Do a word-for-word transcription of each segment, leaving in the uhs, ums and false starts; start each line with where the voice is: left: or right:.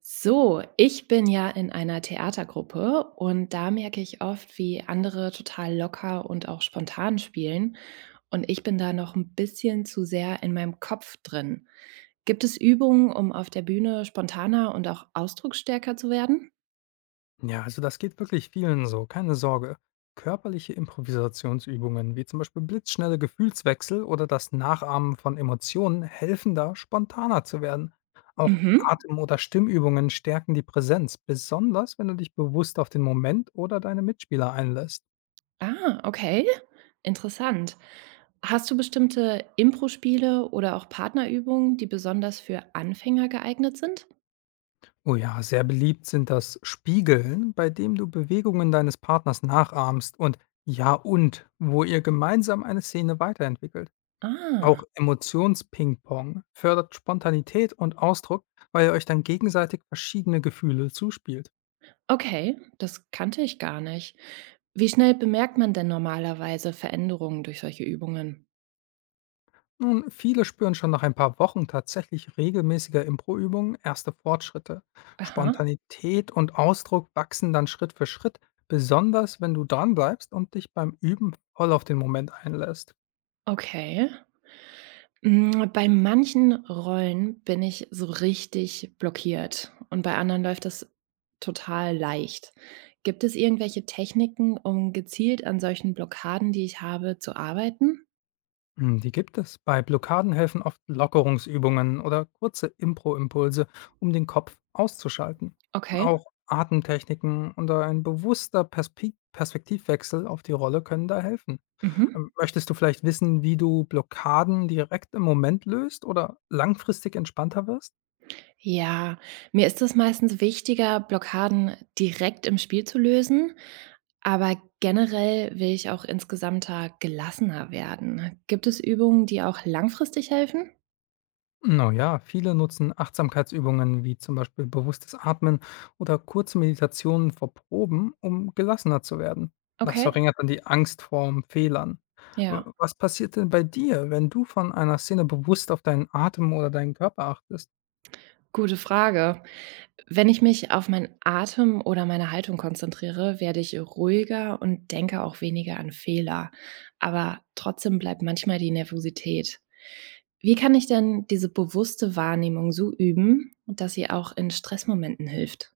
right: So, ich bin ja in einer Theatergruppe und da merke ich oft, wie andere total locker und auch spontan spielen. Und ich bin da noch ein bisschen zu sehr in meinem Kopf drin. Gibt es Übungen, um auf der Bühne spontaner und auch ausdrucksstärker zu werden?
left: Ja, also das geht wirklich vielen so, keine Sorge. Körperliche Improvisationsübungen, wie zum Beispiel blitzschnelle Gefühlswechsel oder das Nachahmen von Emotionen, helfen da, spontaner zu werden. Auch
right: Mhm.
left: Atem- oder Stimmübungen stärken die Präsenz, besonders wenn du dich bewusst auf den Moment oder deine Mitspieler einlässt.
right: Ah, okay. Interessant. Hast du bestimmte Impro-Spiele oder auch Partnerübungen, die besonders für Anfänger geeignet sind?
left: Oh ja, sehr beliebt sind das Spiegeln, bei dem du Bewegungen deines Partners nachahmst und ja und, wo ihr gemeinsam eine Szene weiterentwickelt.
right: Ah.
left: Auch Emotions-Ping-Pong fördert Spontanität und Ausdruck, weil ihr euch dann gegenseitig verschiedene Gefühle zuspielt.
right: Okay, das kannte ich gar nicht. Wie schnell bemerkt man denn normalerweise Veränderungen durch solche Übungen?
left: Nun, viele spüren schon nach ein paar Wochen tatsächlich regelmäßiger Impro-Übungen erste Fortschritte.
right: Aha,
left: Spontanität und Ausdruck wachsen dann Schritt für Schritt, besonders wenn du dranbleibst und dich beim Üben voll auf den Moment einlässt.
right: okay. Mm, bei manchen Rollen bin ich so richtig blockiert und bei anderen läuft das total leicht. Gibt es irgendwelche Techniken, um gezielt an solchen Blockaden, die ich habe, zu arbeiten?
left: Hm, die gibt es. Bei Blockaden helfen oft Lockerungsübungen oder kurze Impro-Impulse, um den Kopf auszuschalten.
right: Okay.
left: Auch Atemtechniken oder ein bewusster Perspe- Perspektivwechsel auf die Rolle können da helfen.
right: Mhm.
left: Ähm, Möchtest du vielleicht wissen, wie du Blockaden direkt im Moment löst oder langfristig entspannter wirst?
right: Ja, mir ist es meistens wichtiger, Blockaden direkt im Spiel zu lösen, aber generell will ich auch insgesamter gelassener werden. Gibt es Übungen, die auch langfristig helfen?
left: Na ja, viele nutzen Achtsamkeitsübungen wie zum Beispiel bewusstes Atmen oder kurze Meditationen vor Proben, um gelassener zu werden. Das
right: Okay,
left: verringert dann die Angst vor Fehlern. W-
right: ja,
left: Was passiert denn bei dir, wenn du von einer Szene bewusst auf deinen Atem oder deinen Körper achtest?
right: gute Frage. Wenn ich mich auf meinen Atem oder meine Haltung konzentriere, werde ich ruhiger und denke auch weniger an Fehler. Aber trotzdem bleibt manchmal die Nervosität. Wie kann ich denn diese bewusste Wahrnehmung so üben, dass sie auch in Stressmomenten hilft?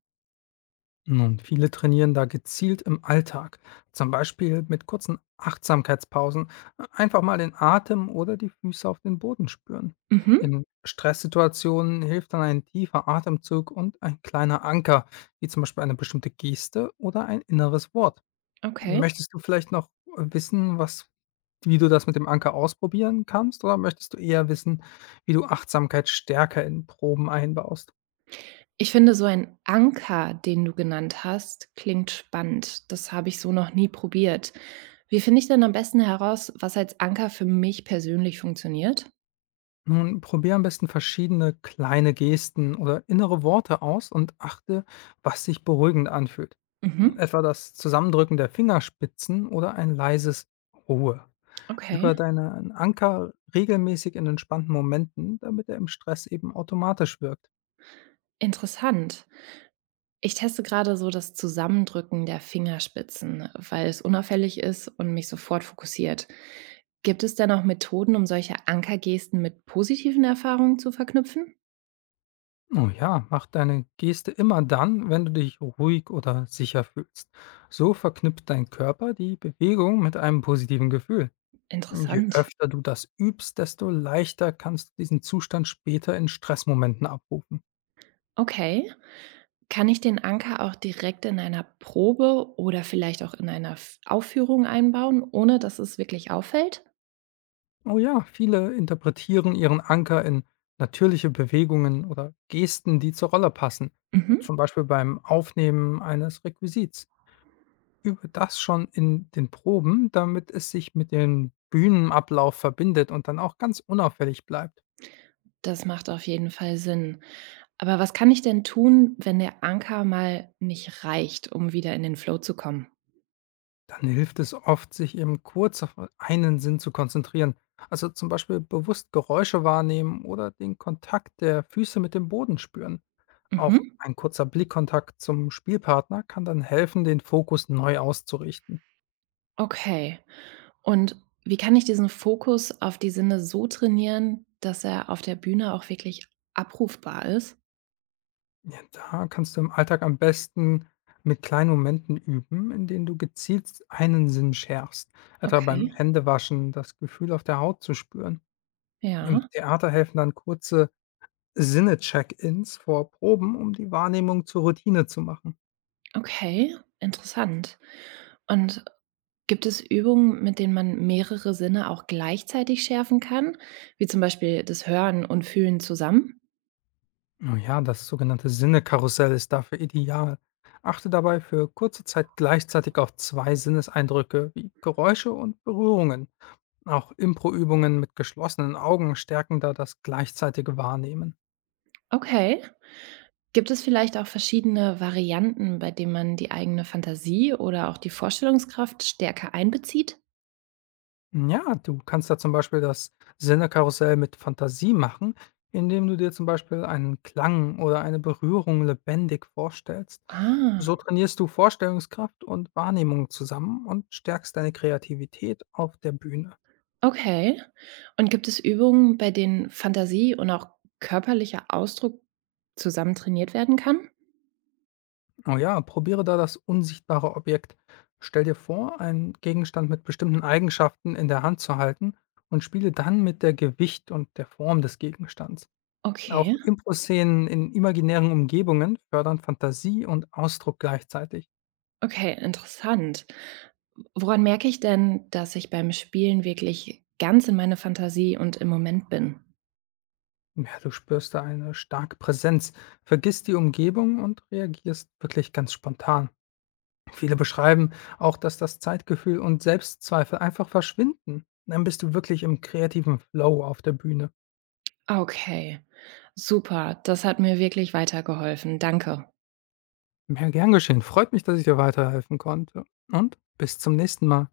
left: Nun, viele trainieren da gezielt im Alltag, zum Beispiel mit kurzen Achtsamkeitspausen, einfach mal den Atem oder die Füße auf den Boden spüren.
right: Mhm,
left: In Stresssituationen hilft dann ein tiefer Atemzug und ein kleiner Anker, wie zum Beispiel eine bestimmte Geste oder ein inneres Wort.
right: okay.
left: Möchtest du vielleicht noch wissen, was, wie du das mit dem Anker ausprobieren kannst, oder möchtest du eher wissen, wie du Achtsamkeit stärker in Proben einbaust?
right: Ich finde, so ein Anker, den du genannt hast, klingt spannend. Das habe ich so noch nie probiert. Wie finde ich denn am besten heraus, was als Anker für mich persönlich funktioniert?
left: Nun, probier am besten verschiedene kleine Gesten oder innere Worte aus und achte, was sich beruhigend anfühlt.
right: Mhm,
left: Etwa das Zusammendrücken der Fingerspitzen oder ein leises Ruhe.
right: okay.
left: Über deinen Anker regelmäßig in entspannten Momenten, damit er im Stress eben automatisch wirkt.
right: Interessant. Ich teste gerade so das Zusammendrücken der Fingerspitzen, weil es unauffällig ist und mich sofort fokussiert. Gibt es denn auch Methoden, um solche Ankergesten mit positiven Erfahrungen zu verknüpfen?
left: Oh ja, mach deine Geste immer dann, wenn du dich ruhig oder sicher fühlst. So verknüpft dein Körper die Bewegung mit einem positiven Gefühl. Je
right: Interessant.
left: öfter du das übst, desto leichter kannst du diesen Zustand später in Stressmomenten abrufen.
right: Okay. Kann ich den Anker auch direkt in einer Probe oder vielleicht auch in einer F- Aufführung einbauen, ohne dass es wirklich auffällt?
left: Oh ja, viele interpretieren ihren Anker in natürliche Bewegungen oder Gesten, die zur Rolle passen,
right: Mhm.
left: zum Beispiel beim Aufnehmen eines Requisits. Übe das schon in den Proben, damit es sich mit dem Bühnenablauf verbindet und dann auch ganz unauffällig bleibt.
right: Das macht auf jeden Fall Sinn. Aber was kann ich denn tun, wenn der Anker mal nicht reicht, um wieder in den Flow zu kommen?
left: Dann hilft es oft, sich eben kurz auf einen Sinn zu konzentrieren. Also zum Beispiel bewusst Geräusche wahrnehmen oder den Kontakt der Füße mit dem Boden spüren. Auch
right: Mhm.
left: ein kurzer Blickkontakt zum Spielpartner kann dann helfen, den Fokus neu auszurichten.
right: Okay. Und wie kann ich diesen Fokus auf die Sinne so trainieren, dass er auf der Bühne auch wirklich abrufbar ist?
left: Ja, da kannst du im Alltag am besten mit kleinen Momenten üben, in denen du gezielt einen Sinn schärfst, etwa beim
right: Okay,
left: Händewaschen das Gefühl auf der Haut zu spüren. Im
right: ja.
left: Theater helfen dann kurze Sinne-Check-ins vor Proben, um die Wahrnehmung zur Routine zu machen.
right: Okay, interessant. Und gibt es Übungen, mit denen man mehrere Sinne auch gleichzeitig schärfen kann, wie zum Beispiel das Hören und Fühlen zusammen?
left: Oh ja, das sogenannte Sinne-Karussell ist dafür ideal. Achte dabei für kurze Zeit gleichzeitig auf zwei Sinneseindrücke wie Geräusche und Berührungen. Auch Impro-Übungen mit geschlossenen Augen stärken da das gleichzeitige Wahrnehmen.
right: Okay. Gibt es vielleicht auch verschiedene Varianten, bei denen man die eigene Fantasie oder auch die Vorstellungskraft stärker einbezieht?
left: Ja, du kannst da zum Beispiel das Sinne-Karussell mit Fantasie machen, indem du dir zum Beispiel einen Klang oder eine Berührung lebendig vorstellst. So
right: Ah,
left: trainierst du Vorstellungskraft und Wahrnehmung zusammen und stärkst deine Kreativität auf der Bühne.
right: okay. Und gibt es Übungen, bei denen Fantasie und auch körperlicher Ausdruck zusammen trainiert werden kann?
left: Oh ja, probiere da das unsichtbare Objekt. Stell dir vor, einen Gegenstand mit bestimmten Eigenschaften in der Hand zu halten und spiele dann mit der Gewicht und der Form des Gegenstands. Auch
right: Okay,
left: Impro-Szenen in imaginären Umgebungen fördern Fantasie und Ausdruck gleichzeitig.
right: okay, interessant. Woran merke ich denn, dass ich beim Spielen wirklich ganz in meiner Fantasie und im Moment bin?
left: Ja, du spürst da eine starke Präsenz, vergisst die Umgebung und reagierst wirklich ganz spontan. Viele beschreiben auch, dass das Zeitgefühl und Selbstzweifel einfach verschwinden. Dann bist du wirklich im kreativen Flow auf der Bühne.
right: Okay, super. Das hat mir wirklich weitergeholfen. Danke.
left: Ja, gern geschehen. Freut mich, dass ich dir weiterhelfen konnte. Und bis zum nächsten Mal.